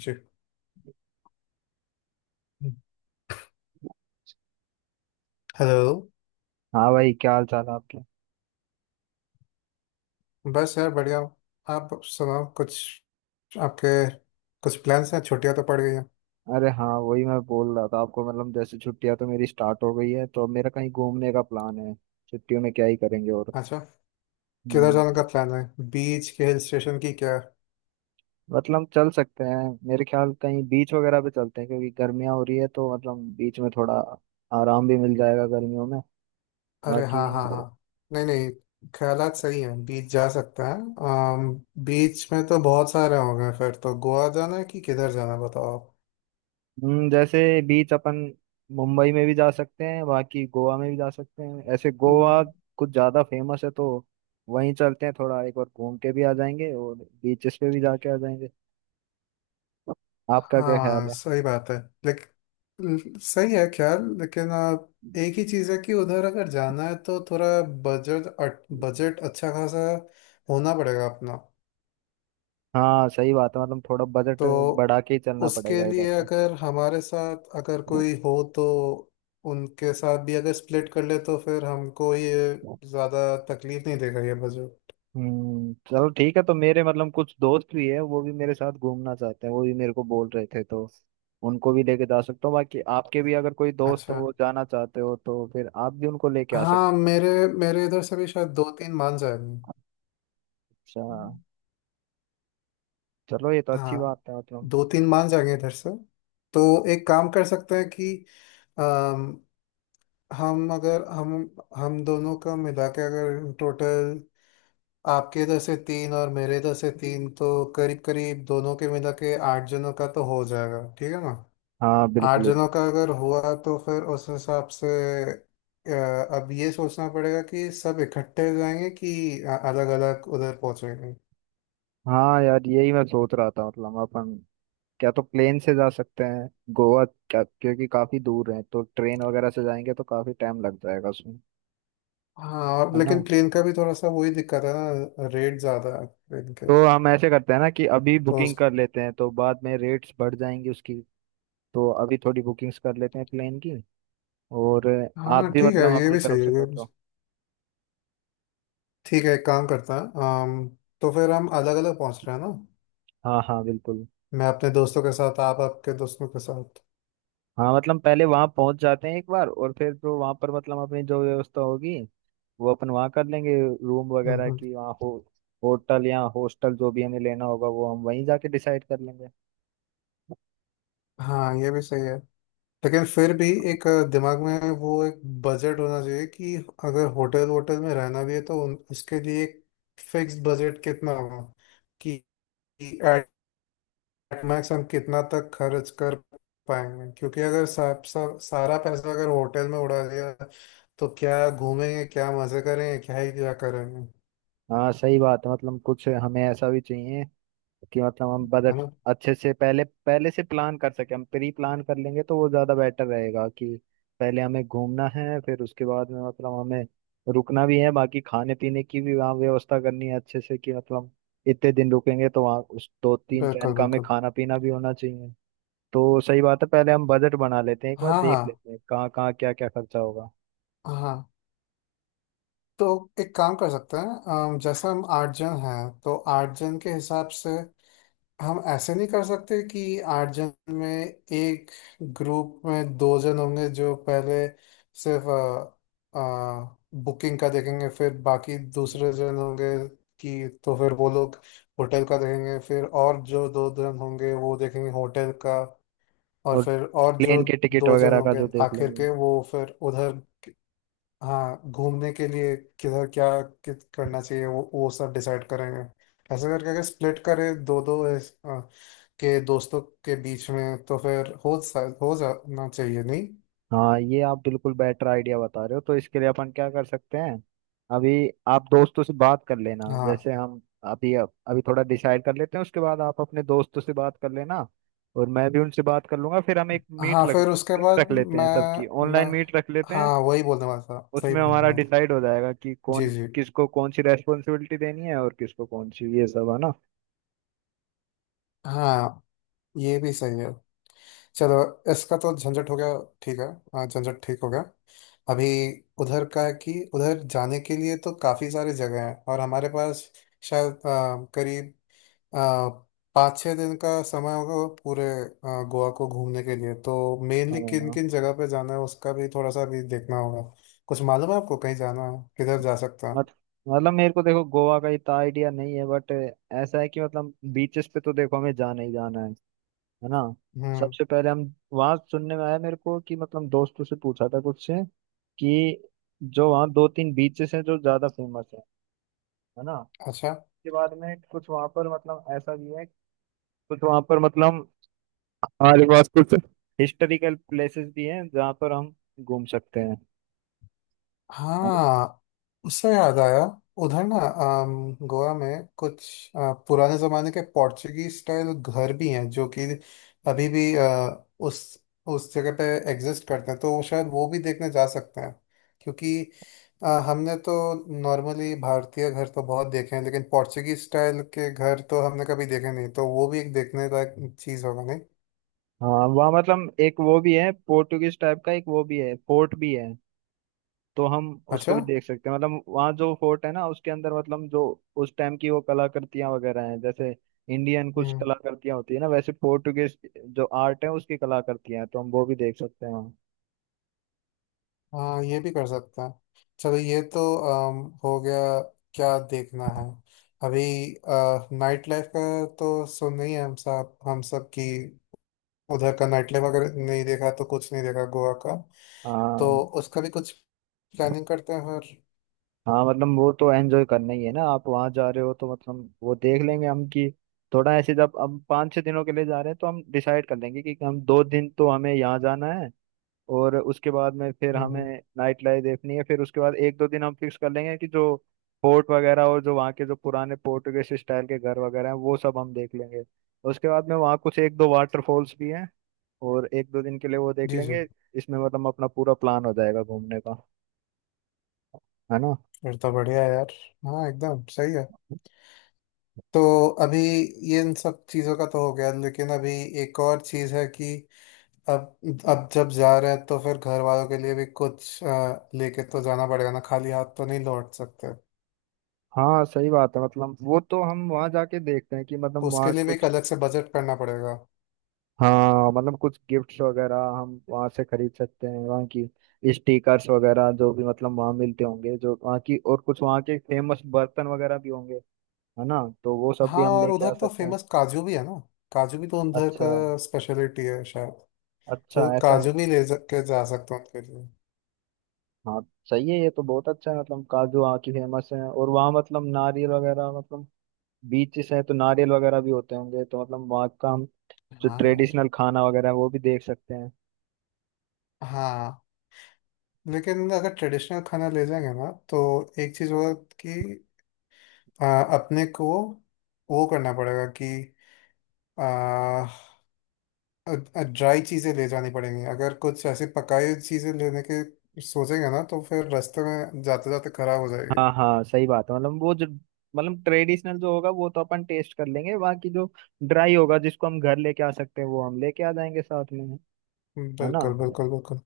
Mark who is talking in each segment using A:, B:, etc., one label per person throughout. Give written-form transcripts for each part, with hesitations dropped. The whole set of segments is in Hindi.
A: जी। हेलो।
B: हाँ भाई, क्या हाल चाल है आपके।
A: बस यार बढ़िया हूँ। आप सुनाओ कुछ। आपके कुछ प्लान्स हैं, छुट्टियां तो पड़ गई हैं।
B: अरे हाँ, वही मैं बोल रहा था आपको, मतलब जैसे छुट्टियां तो मेरी स्टार्ट हो गई है, तो अब मेरा कहीं घूमने का प्लान है। छुट्टियों में क्या ही करेंगे और।
A: अच्छा। किधर
B: हम्म।
A: जाने का प्लान है? बीच के हिल स्टेशन की क्या।
B: मतलब चल सकते हैं, मेरे ख्याल कहीं बीच वगैरह पे चलते हैं, क्योंकि गर्मियाँ हो रही है, तो मतलब बीच में थोड़ा आराम भी मिल जाएगा गर्मियों में।
A: अरे
B: बाकी।
A: हाँ हाँ हाँ। नहीं नहीं, ख्यालात सही हैं, बीच जा सकता है। बीच में तो बहुत सारे होंगे, फिर तो गोवा जाना है कि किधर जाना है, बताओ आप।
B: जैसे बीच अपन मुंबई में भी जा सकते हैं, बाकी गोवा में भी जा सकते हैं। ऐसे गोवा कुछ ज्यादा फेमस है, तो वहीं चलते हैं, थोड़ा एक बार घूम के भी आ जाएंगे और बीचेस पे भी जाके आ जाएंगे। आपका क्या ख्याल
A: हाँ
B: है।
A: सही बात है। लेकिन सही है ख्याल, लेकिन एक ही चीज़ है कि उधर अगर जाना है तो थोड़ा बजट बजट अच्छा खासा होना पड़ेगा अपना।
B: हाँ सही बात है, मतलब थोड़ा बजट
A: तो
B: बढ़ा के ही चलना
A: उसके
B: पड़ेगा इधर
A: लिए अगर हमारे साथ अगर
B: से।
A: कोई हो तो उनके साथ भी अगर स्प्लिट कर ले तो फिर हमको ये ज़्यादा तकलीफ नहीं देगा ये बजट।
B: चलो ठीक है, तो मेरे मतलब कुछ दोस्त भी है, वो भी मेरे साथ घूमना चाहते हैं, वो भी मेरे को बोल रहे थे, तो उनको भी लेके जा सकता हूँ। बाकी आपके भी अगर कोई दोस्त हो,
A: अच्छा।
B: वो जाना चाहते हो, तो फिर आप भी उनको लेके आ
A: हाँ,
B: सकते
A: मेरे मेरे इधर से भी शायद दो तीन मान जाएंगे।
B: हो। अच्छा चलो, ये तो अच्छी
A: हाँ,
B: बात है मतलब।
A: दो तीन मान जाएंगे इधर से। तो एक काम कर सकते हैं कि अम, हम अगर हम हम दोनों का मिला के अगर टोटल आपके इधर से तीन और मेरे इधर से तीन, तो करीब करीब दोनों के मिला के आठ जनों का तो हो जाएगा। ठीक है ना?
B: हाँ
A: आठ
B: बिल्कुल बिल्कुल।
A: जनों का अगर हुआ तो फिर उस हिसाब से अब ये सोचना पड़ेगा कि सब इकट्ठे जाएंगे कि अलग अलग उधर पहुंचेंगे।
B: हाँ यार, यही मैं सोच रहा था, मतलब अपन क्या तो प्लेन से जा सकते हैं गोवा, क्या क्योंकि काफी दूर है, तो ट्रेन वगैरह से जाएंगे तो काफी टाइम लग जाएगा उसमें,
A: हाँ, और
B: है ना।
A: लेकिन ट्रेन का भी थोड़ा सा वही दिक्कत है ना, रेट ज़्यादा है ट्रेन के।
B: तो हम ऐसे करते हैं ना, कि अभी
A: तो
B: बुकिंग कर लेते हैं, तो बाद में रेट्स बढ़ जाएंगी उसकी, तो अभी थोड़ी बुकिंग्स कर लेते हैं प्लेन की। और आप
A: हाँ
B: भी
A: ठीक है,
B: मतलब
A: ये
B: अपनी
A: भी
B: तरफ
A: सही है,
B: से कर दो।
A: ठीक है, एक काम करता है। अम, तो फिर हम अलग अलग पहुंच रहे हैं ना?
B: हाँ हाँ बिल्कुल।
A: मैं अपने दोस्तों के साथ, आप आपके दोस्तों के साथ।
B: हाँ मतलब पहले वहाँ पहुँच जाते हैं एक बार, और फिर जो वहाँ पर मतलब अपनी जो व्यवस्था होगी वो अपन वहाँ कर लेंगे। रूम वगैरह
A: हम्म,
B: की वहाँ हो, होटल या हॉस्टल जो भी हमें लेना होगा वो हम वहीं जाके डिसाइड कर लेंगे।
A: हाँ। ये भी सही है। लेकिन फिर भी एक दिमाग में वो एक बजट होना चाहिए कि अगर होटल वोटल में रहना भी है तो उसके लिए एक फिक्स बजट कितना होगा कि मैक्स हम कितना तक खर्च कर पाएंगे, क्योंकि अगर सब सब सारा पैसा अगर होटल में उड़ा दिया तो क्या घूमेंगे, क्या मजे करेंगे, क्या ही क्या करेंगे।
B: हाँ सही बात है, मतलब कुछ हमें ऐसा भी चाहिए कि मतलब हम
A: है
B: बजट
A: ना?
B: अच्छे से पहले पहले से प्लान कर सके, हम प्री प्लान कर लेंगे तो वो ज़्यादा बेटर रहेगा। कि पहले हमें घूमना है, फिर उसके बाद में मतलब हमें रुकना भी है, बाकी खाने पीने की भी वहाँ व्यवस्था करनी है अच्छे से, कि मतलब इतने दिन रुकेंगे तो वहाँ उस दो तीन टाइम
A: बिल्कुल
B: का हमें
A: बिल्कुल।
B: खाना पीना भी होना चाहिए। तो सही बात है, पहले हम बजट बना लेते हैं, एक बार
A: हाँ
B: देख
A: हाँ
B: लेते हैं कहाँ कहाँ क्या क्या खर्चा होगा
A: हाँ। तो एक काम कर सकते हैं, जैसे हम आठ जन हैं तो आठ जन के हिसाब से हम ऐसे नहीं कर सकते कि आठ जन में एक ग्रुप में दो जन होंगे जो पहले सिर्फ बुकिंग का देखेंगे, फिर बाकी दूसरे जन होंगे कि तो फिर वो लोग होटल का देखेंगे, फिर और जो दो जन होंगे वो देखेंगे होटल का, और
B: और
A: फिर और जो
B: प्लेन के टिकट
A: दो जन
B: वगैरह का जो,
A: होंगे
B: देख
A: आखिर
B: लेंगे।
A: के वो फिर उधर, हाँ, घूमने के लिए किधर क्या कित करना चाहिए वो सब डिसाइड करेंगे। ऐसे करके अगर स्प्लिट करें दो दो के दोस्तों के बीच में तो फिर हो जाना चाहिए नहीं?
B: हाँ ये आप बिल्कुल बेटर आइडिया बता रहे हो, तो इसके लिए अपन क्या कर सकते हैं, अभी आप दोस्तों से बात कर लेना,
A: हाँ
B: जैसे हम अभी अभी थोड़ा डिसाइड कर लेते हैं, उसके बाद आप अपने दोस्तों से बात कर लेना और मैं भी उनसे बात कर लूंगा। फिर हम एक मीट
A: हाँ,
B: रख
A: फिर उसके
B: मीट
A: बाद
B: रख लेते हैं, सबकी
A: मैं
B: ऑनलाइन
A: मैं
B: मीट रख लेते
A: हाँ,
B: हैं।
A: वही बोलने वाला था, सही
B: उसमें
A: बोल
B: हमारा
A: रहा हूँ।
B: डिसाइड हो जाएगा कि
A: जी
B: कौन
A: जी।
B: किसको कौन सी रेस्पॉन्सिबिलिटी देनी है और किसको कौन सी, ये सब, है ना।
A: हाँ, ये भी सही है। चलो, इसका तो झंझट हो गया। ठीक है। हाँ, झंझट ठीक हो गया। अभी उधर का है कि उधर जाने के लिए तो काफ़ी सारी जगह हैं, और हमारे पास शायद करीब आ, 5-6 दिन का समय होगा वो पूरे, गोवा को घूमने के लिए। तो मेनली किन किन
B: हाँ।
A: जगह पे जाना है उसका भी थोड़ा सा भी देखना होगा। कुछ मालूम है आपको कहीं जाना है, किधर जा सकता
B: मत-
A: हूँ?
B: मतलब मेरे को देखो, गोवा का इतना आइडिया नहीं है, बट ऐसा है कि मतलब बीचेस पे तो देखो हमें जाना ही जाना है ना।
A: हम्म।
B: सबसे पहले हम वहां, सुनने में आया मेरे को कि, मतलब दोस्तों से पूछा था कुछ से, कि जो वहाँ दो तीन बीचेस हैं जो ज्यादा फेमस हैं, है ना।
A: अच्छा।
B: उसके बाद में कुछ वहाँ पर मतलब ऐसा भी है, कुछ वहाँ पर मतलब हमारे पास कुछ हिस्टोरिकल प्लेसेस भी हैं जहाँ पर हम घूम सकते हैं, है ना।
A: हाँ, उससे याद आया। उधर ना, गोवा में कुछ पुराने जमाने के पोर्चुगीज स्टाइल घर भी हैं जो कि अभी भी उस जगह पे एग्जिस्ट करते हैं, तो वो शायद वो भी देखने जा सकते हैं। क्योंकि हमने तो नॉर्मली भारतीय घर तो बहुत देखे हैं, लेकिन पोर्चुगीज स्टाइल के घर तो हमने कभी देखे नहीं, तो वो भी एक देखने लायक चीज़ होगा नहीं?
B: हाँ वहाँ मतलब एक वो भी है, पोर्टुगीज टाइप का एक वो भी है, फोर्ट भी है। तो हम उसको भी
A: अच्छा।
B: देख सकते हैं, मतलब वहाँ जो फोर्ट है ना, उसके अंदर मतलब जो उस टाइम की वो कलाकृतियां वगैरह हैं, जैसे इंडियन कुछ
A: हम्म।
B: कलाकृतियां होती है ना, वैसे पोर्टुगेज जो आर्ट है उसकी कलाकृतियां हैं, तो हम वो भी देख सकते हैं।
A: हाँ, ये भी कर सकते हैं। चलो, ये तो हो गया। क्या देखना है अभी? नाइट लाइफ का तो सुन ही है हम सब की। उधर का नाइट लाइफ अगर नहीं देखा तो कुछ नहीं देखा गोवा का। तो
B: हाँ
A: उसका भी कुछ प्लानिंग करते हैं, और
B: हाँ, मतलब वो तो एंजॉय करना ही है ना, आप वहाँ जा रहे हो तो मतलब वो देख लेंगे हम, कि थोड़ा ऐसे जब हम पाँच छः दिनों के लिए जा रहे हैं, तो हम डिसाइड कर लेंगे कि हम दो दिन तो हमें यहाँ जाना है और उसके बाद में फिर
A: हम्म
B: हमें
A: हम्म,
B: नाइट लाइफ देखनी है। फिर उसके बाद एक दो दिन हम फिक्स कर लेंगे कि जो फोर्ट वगैरह और जो वहाँ के जो पुराने पोर्टुगेज स्टाइल के घर वगैरह हैं वो सब हम देख लेंगे। उसके बाद में वहाँ कुछ एक दो वाटरफॉल्स भी हैं और एक दो दिन के लिए वो देख
A: जी जी।
B: लेंगे। इसमें मतलब अपना पूरा प्लान हो जाएगा घूमने का, है ना।
A: फिर तो बढ़िया है यार। हाँ, एकदम सही है। तो अभी ये इन सब चीज़ों का तो हो गया, लेकिन अभी एक और चीज़ है कि अब अब जब जा रहे हैं तो फिर घर वालों के लिए भी कुछ लेके तो जाना पड़ेगा ना, खाली हाथ तो नहीं लौट सकते।
B: हाँ सही बात है, मतलब वो तो हम वहाँ जाके देखते हैं कि मतलब वहाँ
A: उसके लिए भी एक
B: कुछ।
A: अलग से बजट करना पड़ेगा।
B: हाँ मतलब कुछ गिफ्ट्स वगैरह हम वहाँ से खरीद सकते हैं, वहाँ की स्टिकर्स वगैरह जो भी मतलब वहाँ मिलते होंगे जो वहाँ की, और कुछ वहाँ के फेमस बर्तन वगैरह भी होंगे, है ना। तो वो सब भी
A: हाँ,
B: हम
A: और
B: लेके
A: उधर
B: आ
A: तो
B: सकते हैं।
A: फेमस काजू भी है ना, काजू भी तो उधर
B: अच्छा,
A: का स्पेशलिटी है शायद।
B: अच्छा
A: तो
B: ऐसा है।
A: काजू भी के जा सकते हैं उनके लिए।
B: हाँ सही है, ये तो बहुत अच्छा है। मतलब काजू वहाँ की फेमस है, और वहाँ मतलब नारियल वगैरह, मतलब बीचेस है तो नारियल वगैरह भी होते होंगे, तो मतलब वहाँ का हम जो
A: हाँ यार।
B: ट्रेडिशनल खाना वगैरह है वो भी देख सकते हैं।
A: हाँ, लेकिन अगर ट्रेडिशनल खाना ले जाएंगे ना तो एक चीज़ होगा कि अ, अपने को वो करना पड़ेगा कि ड्राई चीजें ले जानी पड़ेंगी। अगर कुछ ऐसी पकाई हुई चीजें लेने के सोचेंगे ना तो फिर रास्ते में जाते जाते खराब हो जाएगी।
B: हाँ हाँ सही बात है, मतलब वो जो, मतलब ट्रेडिशनल जो होगा वो तो अपन टेस्ट कर लेंगे, बाकी जो ड्राई होगा जिसको हम घर लेके आ सकते हैं वो हम लेके आ जाएंगे साथ में, है ना।
A: बिल्कुल बिल्कुल बिल्कुल।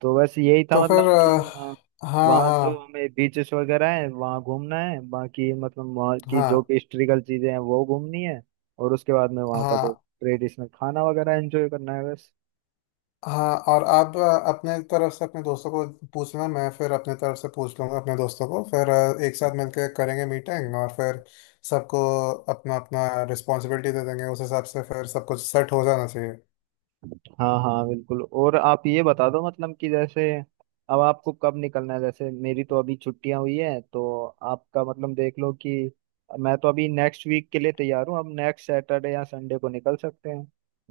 B: तो बस यही था
A: तो फिर
B: मतलब कि, हाँ,
A: हाँ
B: वहाँ जो
A: हाँ।
B: हमें बीचेस वगैरह है वहाँ घूमना है, बाकी मतलब वहाँ की जो
A: हाँ
B: भी हिस्ट्रिकल चीजें हैं वो घूमनी है, और उसके बाद में वहाँ का जो
A: हाँ
B: ट्रेडिशनल खाना वगैरह एंजॉय करना है, बस।
A: हाँ, और आप अपने तरफ से अपने दोस्तों को पूछना, मैं फिर अपने तरफ से पूछ लूंगा अपने दोस्तों को। फिर एक साथ मिलकर करेंगे मीटिंग और फिर सबको अपना अपना रिस्पॉन्सिबिलिटी दे देंगे। उस हिसाब से फिर सब कुछ सेट हो जाना चाहिए।
B: हाँ हाँ बिल्कुल। और आप ये बता दो मतलब, कि जैसे अब आपको कब निकलना है, जैसे मेरी तो अभी छुट्टियां हुई है, तो आपका मतलब देख लो कि, मैं तो अभी नेक्स्ट वीक के लिए तैयार हूँ। अब नेक्स्ट सैटरडे या संडे को निकल सकते हैं,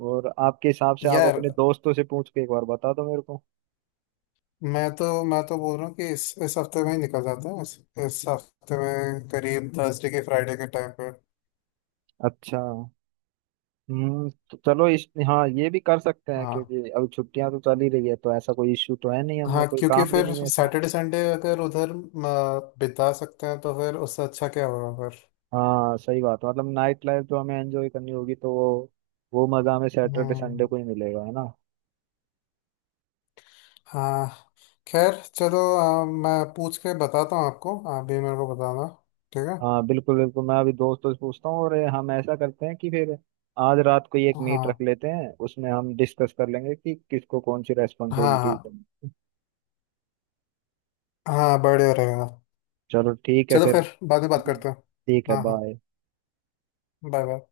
B: और आपके हिसाब से आप
A: यार,
B: अपने दोस्तों से पूछ के एक बार बता दो मेरे को।
A: मैं तो बोल रहा हूँ कि इस हफ्ते में ही निकल जाता है, इस हफ्ते में करीब थर्सडे के फ्राइडे के टाइम पे।
B: अच्छा। हम्म, तो चलो इस, हाँ ये भी कर सकते हैं,
A: हाँ
B: क्योंकि अब छुट्टियां तो चल ही रही है, तो ऐसा कोई इश्यू तो है नहीं, हमें
A: हाँ,
B: कोई
A: क्योंकि
B: काम भी
A: फिर
B: नहीं है ऐसा।
A: सैटरडे संडे अगर उधर बिता सकते हैं तो फिर उससे अच्छा क्या होगा फिर।
B: हाँ सही बात है, मतलब नाइट लाइफ जो हमें एंजॉय करनी होगी, तो वो मज़ा हमें सैटरडे
A: हम्म।
B: संडे को ही मिलेगा, है ना।
A: हाँ, खैर चलो, मैं पूछ के बताता हूँ आपको, आप भी मेरे को बताना। ठीक है।
B: हाँ बिल्कुल बिल्कुल, मैं अभी दोस्तों से पूछता हूँ, और हम ऐसा करते हैं कि फिर आज रात को ही एक मीट
A: हाँ
B: रख लेते हैं, उसमें हम डिस्कस कर लेंगे कि किसको कौन सी
A: हाँ।
B: रेस्पॉन्सिबिलिटीज
A: हाँ
B: करनी है।
A: हाँ, बढ़िया रहेगा।
B: चलो ठीक है
A: चलो
B: फिर। है
A: फिर बाद में बात
B: ना?
A: करते हैं।
B: ठीक है,
A: हाँ हाँ।
B: बाय।
A: Bye bye.